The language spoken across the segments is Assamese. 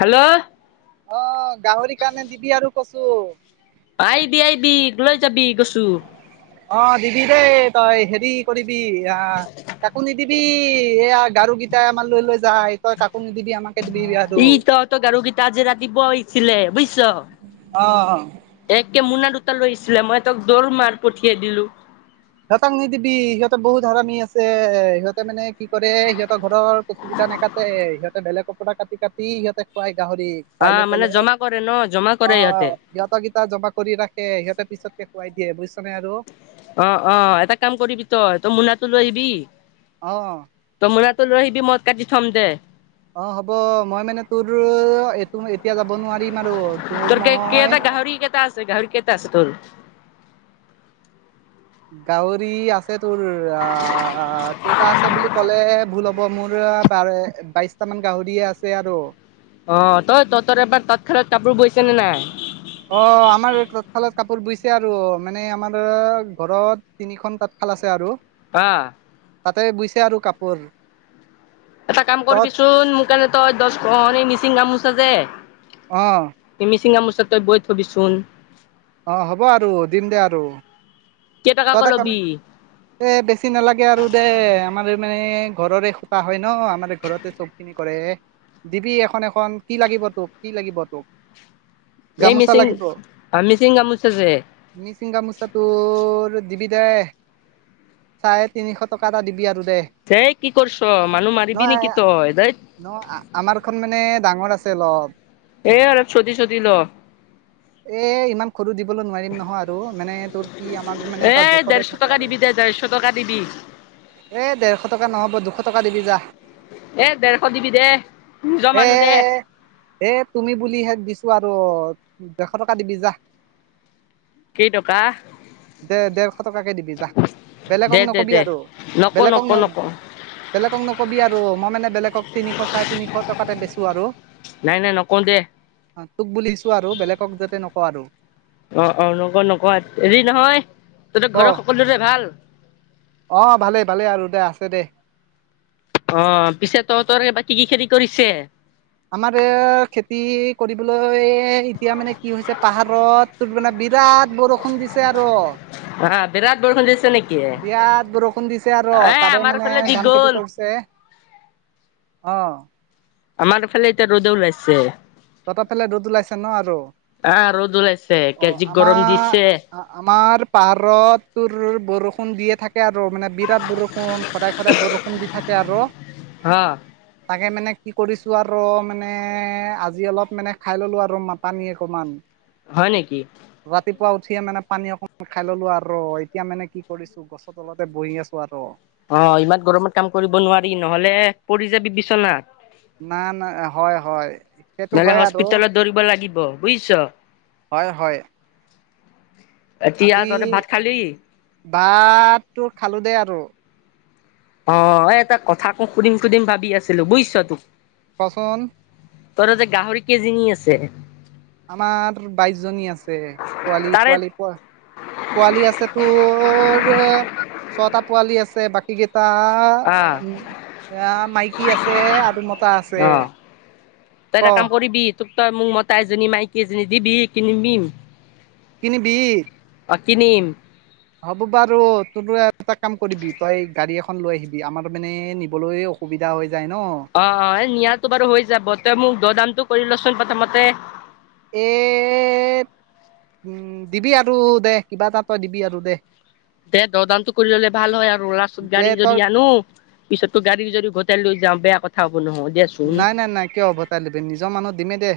হেল্ল' অ গাহৰি কাৰণে দিবি আৰু কচু আইবি আইবি লৈ যাবি কচু্। অ দিবি দেই তই হেৰি কৰিবি আহ কাকো নিদিবি এইয়া গাৰু কেইটাই আমাৰ লৈ লৈ যায় তই কাকো নিদিবি আমাক ই তহঁত গাৰুকেইটা আজি ৰাতিপুৱা আহিছিলে বুইছ অ একে মোনা দুটা লৈছিলে মই তক দৌৰ মাৰ পঠিয়াই দিলো। সিহঁতক নিদিবি সিহঁতে বহুত হাৰামি আছে সিহঁতে মানে কি কৰে সিহঁতৰ ঘৰৰ কচু কেইটা নেকাটে সিহঁতে বেলেগৰ পৰা কাটি কাটি সিহঁতে খুৱায় গাহৰিক। অ খুৱাই লৈ মানে জমা কৰে ন জমা কৰে ইহঁতে। সিহঁতকিতা জমা কৰি ৰাখে সিহঁতে পিছতকে খুৱাই দিয়ে বুজিছনে আৰু অ অ এটা কাম কৰিবি তই তো মোনাটো লৈ আহিবি অ তোৰ মোনাটো লৈ আহিবি মই কাটি থম দে। অ হ'ব মই মানে তোৰো এইটো এতিয়া যাব নোৱাৰিম আৰু তোৰ মই তুই গাহৰি কেইটা আছে তোৰ? গাহৰি আছে তোৰ আ কেইটা আছে বুলি ক'লে ভুল হ'ব ব মোৰ আ বাৰ বাইশটামান গাহৰি আছে আৰু। অ তই তঁহতৰ এবাৰ তাঁতশালত কাপোৰ বৈছে নে নাই? অ আমাৰ তাঁতশালৰ কাপোৰ বুইছে আৰু মানে আমাৰ ঘৰত তিনিখন তাঁতশাল আছে আৰু। পা তাতে বুইছে আৰু কাপোৰ। এটা কাম তত কৰিবিচোন মোৰ কাৰণে তই দহ [unintelligible] মিচিং গামোছা যে অ এই মিচিং গামোচা তই বৈ থবিচোন। অ হ'ব আৰু দিম দে আৰু তই কেইটকাকে এটা কাম ল'বি এ বেছি নালাগে আৰু দে আমাৰ মানে ঘৰৰে সুতা হয় ন আমাৰ ঘৰতে চ- কি কৰে দিবি এখন এখন কি লাগিব তোক কি লাগিব তোক এই গামোচা মিচিং লাগিব অ মিচিং গামোচা যে মিচিং গামোছাতো তোৰ দিবি দে, চাৰে তিনিশ টকা এটা দিবি আৰু দে। হেই কি কৰিছ মানুহ মাৰিবি নহয় নেকি তই ধেৎত। ন আমাৰ খন মানে ডাঙৰ আছে অলপ। এ অলপ চুটি চুটি ল। এ ইমান সৰু দিবলৈ নোৱাৰিম নহয় আৰু মান এ ডেৰশ টকা আৰু দিবি দে ডেৰশ টকা দিবি। এই ডেৰশ টকা নহ'ব দুশ টকা দিবি যা। এ ডেৰশ দিবি দে, নিজৰ এ মানুহ দে। এ তুমি বুলি শে দিছো আৰু ডেৰশ টকা দিবি যাহ। কেই টকা। দে ডেৰশ টকাকে দিবি যা বেলেগক নকবি আৰু নকওঁ বেলেগক নকওঁ নকওঁ নক বেলেগক নকবি আৰু মই মানে বেলেগক তিনিশ চাৰে তিনিশ টকাতে বেচো আৰু। নাই নাই নকও দে। তোক বুলি দিছো আৰু বেলেগক যাতে নকওঁ আৰু। অ অ নকও নকও হেৰি নহয়, তহঁতৰ ক ঘৰৰ সকলোৰে ভাল? অ ভালেই ভালেই আৰু দে আছে দে। অ পিছে তহঁতৰ বাকী কি কি খেতি কৰিছে? আমাৰ এ খেতি কৰিবলৈএ এতিয়া মানে কি হৈছে পাহাৰত তোৰ মানে বিৰাট বৰষুণ দিছে আৰু। অ বিৰাট বৰষুণ দিছে নেকি? বিয়াত বৰষুণ দিছে আৰু এ তাৰে আমাৰ মানে ফালে দি ধান খেতি গ'ল কৰিছে। অৱ। আমাৰ ফালে এতিয়া ৰ'দে ওলাইছে। তহঁতৰ ফালে ৰ'দ ওলাইছে ন আৰু, আহ ৰ'দ ওলাইছে অ কেজি গৰম দিছে আমাৰ আমাৰ পাহাৰত তোৰ বৰষুণ দিয়ে থাকে। থাকে আৰু মানে বিৰাট বৰষুণ সদায় সদায় বৰষুণ দি থাকে আৰু হা তাকে মানে কি কৰিছো আৰু মানে আজি অলপ মানে খাই ললো আৰু মাটানী অকমান। হয় নেকি। ৰাতিপুৱা উঠিয়ে মানে পানী অকমান খাই ললো আৰু এতিয়া মানে কি কৰিছো। গছৰ তলতে বহি আছোঁ আৰু। অ ইমান গৰমত কাম কৰিব নোৱাৰি নহ'লে পৰি যাবি বিচনাত। না না হয় হয় সেইটো হয় আৰু। ধৰিব লাগিব বুজিছ। হয় হয়। এতিয়া আজি তহঁতে ভাত খালি ভাতটো খালো দেই আৰু। অ এ এটা কথাকো সুধিম সুধিম ভাবি আছিলো বুজিছ তোক। কচোন। তই তাতে গাহৰি কেইজনী আছে? আমাৰ বাইশজনী আছে, পোৱালি তাৰে পোৱালি পোৱালি আছে তোৰ ছটা পোৱালি আছে বাক বাকীকেইটা অ এ মাইকী আছে আৰু মটা আছে। যি এটা ক কাম কৰ তোক তই মোক মতা এজনী, মাইকী এজনী দিবি কিনিমিম। কিনিবি? অ কিনিম। হ'ব বাৰু, তোৰো এটা কাম কৰিবি, তই গাড়ী এখন লৈ আহিবি আমাৰ মানে নিবলৈ অ সুবিধা হৈ যায় ন। অ অ, এই নিয়াটো বাৰু হৈ যাব, তই মোক দ দামটো কৰি লচোন প্ৰথমতে। এত উম দিবি আৰু দে কিবা এটা তই দিবি আৰু দে। দে দ দামটো কৰি ললে ভাল হয় আৰু লাষ্টত দে গাড়ী যদি তই আনো। পিছতো গাড়ীৰ যদি গোটে লৈ যাওঁ, বেয়া কথা হব নহয় দিয়াচো নাই নাই নাই, কিয় হ'ব তাই লবি নিজৰ মানুহত দিমে দে।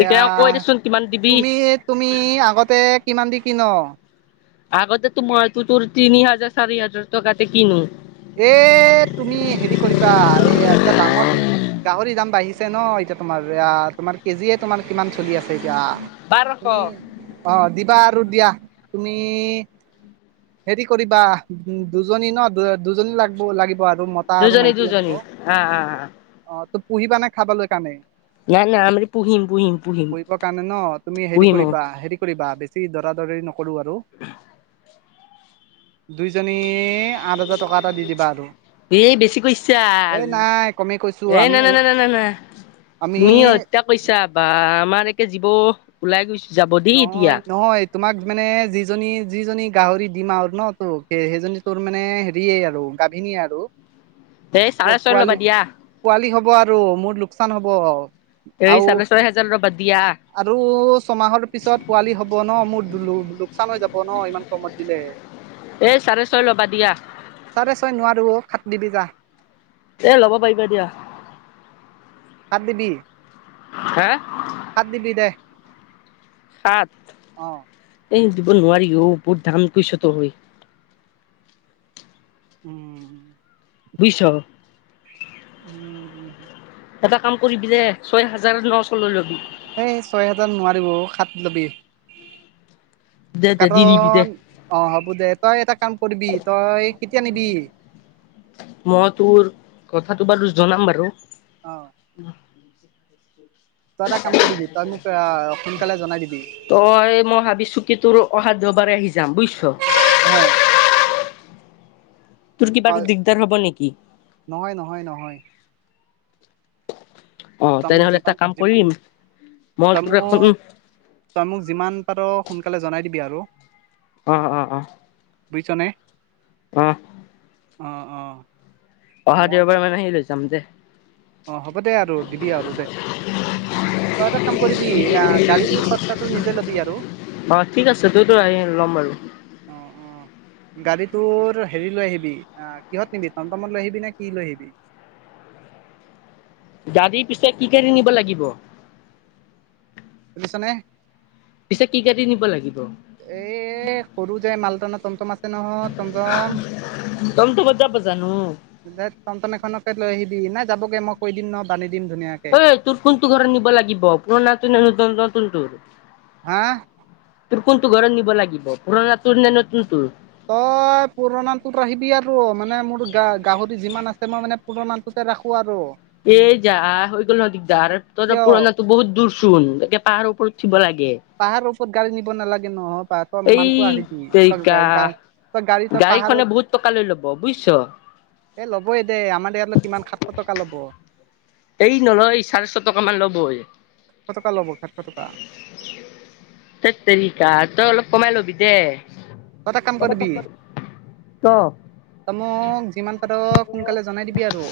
এয়া, কৈ দেচোন কিমান দিবি তুমি - তুমি আগতে কিমান দি কিন? আগতেতো তোমাৰটো তোৰ তিনি হাজাৰ - চাৰি হাজাৰ টকাতে কিনো। এ তুমি হেৰি কৰিবা, এ এটা ডাঙৰ গাহৰি দাম বাঢ়িছে ন এতিয়া তোমাৰ আ তোমাৰ কেজিয়ে তোমাৰ কিমান চলি আছে? য়া, বাৰশ তুমি অহ দিবা আৰু দিয়া, তুমি হেৰি কৰিবা, দু দুজনী ন দু দুজনী লাগব লাগি ব আৰু মতা আৰু দুজনী মাইকী লাগিব, দুজনী হা হা হা অ তো পুহিবা নে খাবলৈ কাৰণে? নাই নাই আমি পুহিম পুহিম পুহিম ফুৰিব কাৰণে ন, তুমি হেৰি পুহিম অ কৰিবা হেৰি কৰিবা বেছ ছি দৰা দৰি নকৰো আৰু দুইজনী আৰ হাজাৰ টকা এটা দি দিবা আৰু। এই বেছিকৈ ইছাল, এই নাই কমেই কৈছো এ আমি না না না না না। আমি পইছা বা আমাৰ একে জীৱ ওলাই গৈছ যাব দি এতিয়া। নহয় নহয় তোমাক মানে যিজনী - যিজনী গাহৰি দিম আৰু ন তোক সেইজনী তোৰ মানে হেৰিয়ে আৰু গাভিনী আৰু। [unintelligible] চাৰে ছয় ল'বা পো-পোৱালি দিয়া পোৱালি হব আৰু মোৰ লোকচান হব। এই আৰু চাৰে ছয় হাজাৰ ল'বা দিয়া - আৰু ছমাহৰ পিছত পোৱালি হ'ব ন, মোৰ দু লো লোকচান হৈ যাব ন, ইমান কমত দিলে। এই চাৰে ছয় ল'বা দিয়া। চাৰে ছয় নোৱাৰো, সাত দিবি যা। এ ল'ব পাৰিবা দিয়া। সাত দিবি? হে! সাত দিবি দে। সাত? অ। এ দিব নোৱাৰি অ, বহুত দাম কৈছ তই। উম উ। বুজিছ? উম উম উ। এটা কাম কৰিবি যে ছয় হাজাৰ নশ লৈ লবি। এই ছয় হেজাৰ নোৱাৰিব অ সাত ল'বি। দে দে দি দিবি দে কাৰণ অ হ'ব দে, তই এটা কাম কৰিবি, তই কেতিয়া নিবি? মই তোৰ, কথাটো বাৰু জনাম বাৰু। অ'। উম। তই এটা কাম কৰিবি, তই মোক আ সোনকালে জনাই দিবি। তই মই ভাবিছো কি তোৰ অহা দেওবাৰে আহি যাম বুজিছ। অ'। তোৰ কিবা তই দিগদাৰ হ'ব নেকি? নহয়, নহয়, নহয়। অ', তই মোক তেনেহলে এটা যিমান কাম যিমান কৰিম, তই মই তোৰ এখন মোক তই মোক যিমান পাৰ সোনকালে জনাই দিবি আৰু। অ' অ' অ'। বুজিছ নে? অ অ' অ'। অহা মই মান দেওবাৰে মানে সি লৈ যাম দে। অ', হ'ব দে আৰু দিবি আৰু দে। তই এটা কাম কৰিবি, গাড়ী খৰচাটো নিজে ল'বি আৰু। অ', ঠিক আছে তোৰতো আহি ল'ম বাৰু। [inaudible] গাড়ীতোৰ হেৰি লৈ আহিবি, কিহত নিবি, টমটমত লৈ আহিবি নে, কি লৈ আহিবি? গাড়ী পিছে, কি গাড়ী নিব লাগিব। শুনিছনে? পিছে কি গাড়ী নিব লাগিব। এ সৰু যে মালটানা টমটম আছে নহয়। টমটম। টমটমত যাব জানো দে টমটম এখনতে লৈ আহিবি, নাই যাবগে মই কৈ দিম ন বান্ধি দিম ধুনীয়াকৈ। ঐ তোৰ কোনটো ঘৰত নিব লাগিব, পুৰণাটো নে নতুন তোৰ? হা? তোৰ কোনটো ঘৰত নিব লাগিব, পুৰণা তোৰ নে নতুন তোৰ? তই পুৰণাটোত আহিবি আৰু, মানে মোৰ গা গাহৰি যিমান আছে মই মানে পুৰণাটোতে ৰাখোঁ আৰু। এই যা হৈ গ'ল ন দিগদাৰ, যাৰ ত কিয় পুৰণা ত বহুত দূৰচোন একেই পাহাৰ ওপৰত উঠিব লাগে। পাহাৰৰ ওপৰত গাড়ী নিব নালাগে নহয়, পাহাৰখন তই এই মানুহটো আহে দি তই তেৰিকা গাড়ী তই তই গাড়ীখনে পাহাৰত বহুত টকা লয় ল'ব বুইছ। এ ল'বই দে, আমাৰ ইয়ালৈ কিমান সাতশ টকা ল'ব। সেই নলয়, চাৰেশ টকামান ল'ব। সাতশ টকা ল'ব, সাতশ টকা। হেত তেৰিকা, তই অলপ কমাই ল'বি দে। তই এটা কাম কৰিবি। অ তই মোক যিমান পাৰ সোনকালে জনাই দিবি আৰু।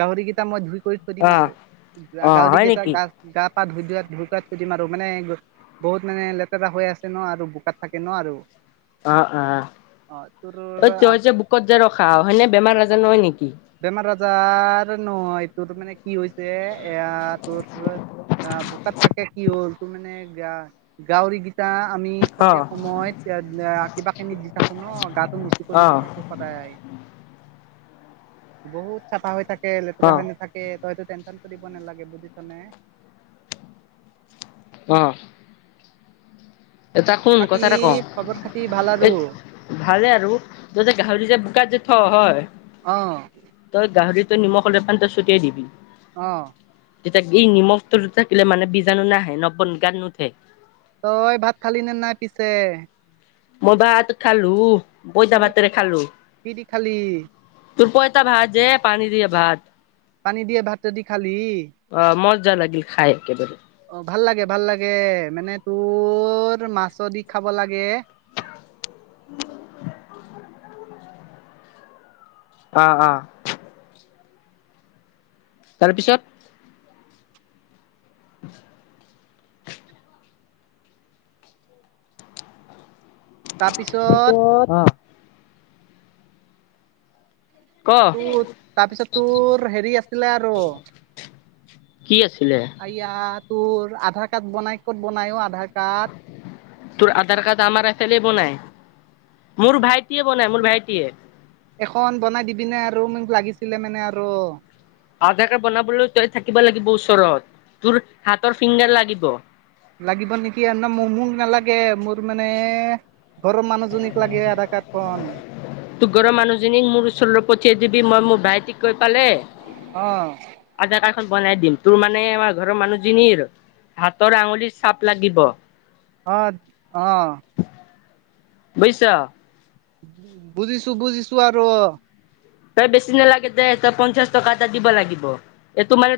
গাহৰি কেইটা মই ধুই কৰি থৈ দিম অ আৰু, অ হয় গাহৰিকেইটা নেকি গা গা পা ধুই ধোৱাত ধুইকোৱাত থৈ দিম আৰু, মানে বহুত মানে লেতেৰা হৈ আছে ন আৰু। তাত থাকে ন আৰু। অ' অ', অ তোৰ তই যে বুকত যে ৰখা সেনে বেমাৰ আজাৰ নহয় নেকি? বেমাৰ আজাৰ নহয়, এইটোৰ মানে কি হৈছে যে এয়া তোৰ অ বোকাত থাকে কি হ'ল, টো মানে গা গাউৰি গেইটা আমি অ দিয়া সময়ত কিবা কিনি দি থাকো ন গা মচি অ কৰি দি থাকো সদায়। বহুত চাফা হৈ থাকে লেতেৰা হৈ নাথাকে তই সেতো টেনচন কৰিব নালাগে বুজিছনে। অ। এটা শুন বাকী কথা এটা কওঁ খবৰ খাতি ভাল এই আৰু ভালে আৰু তই যে গাহৰিটো যে বোকাত যে থ হয় অ। তই গাহৰিটো নিমখ অলপমান তই ছটিয়াই দিবি। অ। তেতিয়া ই নিমখটো থাকিলে মানে বীজাণু নাহে নবন গাত নুঠে। অ ভাত খালি নে নাই পিছে? মই ভাত খালো কি পইতা দি ভাতেৰে খালো। কি দি খালি? তোৰ পইতা ভাত যে পানী দিয়ে ভাত। পানী দিয়ে ভাতেদি খালি। অ মজা লাগিল খাই একেবাৰে। অ ভাল লাগে ভাল লাগে মানে তোৰ মাছৰ দি খাব লাগে। [inaudible] অ অ। তাৰপিছত [unintelligible] তাৰপিছত অ ক তাৰপিছত তোৰ হেৰি আছিলে আৰু কি আছিলে? আয়া তোৰ আধাৰ কাৰ্ড বনাই ক'ত বনায়ো আধাৰ কাৰ্ড? তোৰ আধাৰ কাৰ্ড আমাৰ এফেলে বনাই মোৰ ভাইটিয়ে বনাই মোৰ ভাইটিয়ে। এখন বনাই দিবিনে আৰু মোক লাগিছিলে মানে আৰু। আধাৰ কাৰ্ড বনাবলৈ তই থাকিব লাগিব ওচৰত তোৰ হাতৰ ফিংগাৰ লাগিব। লাগিব নেকি মোৰ মোক নালাগে মোৰ মানে ঘৰৰ মানুহজনীক লাগে আধাৰ কাৰ্ড খন। তোৰ ঘৰৰ মানুহজনীক মোৰ ওচৰলৈ পঠিয়াই দিবি মই মোৰ ভাইটিক কৈ পালে অ। আধাৰ কাৰ্ড খন বনাই দিম তোৰ মানে আমাৰ ঘৰৰ মানুহজনিৰ হাতৰ আঙুলিৰ চাপ লাগিব। অ অ। বুজিছ। বুজিছো বুজিছো আৰু। তই বেছি নালাগে দে তই পঞ্চাশ টকা এটা দিব লাগিব এইটো মানে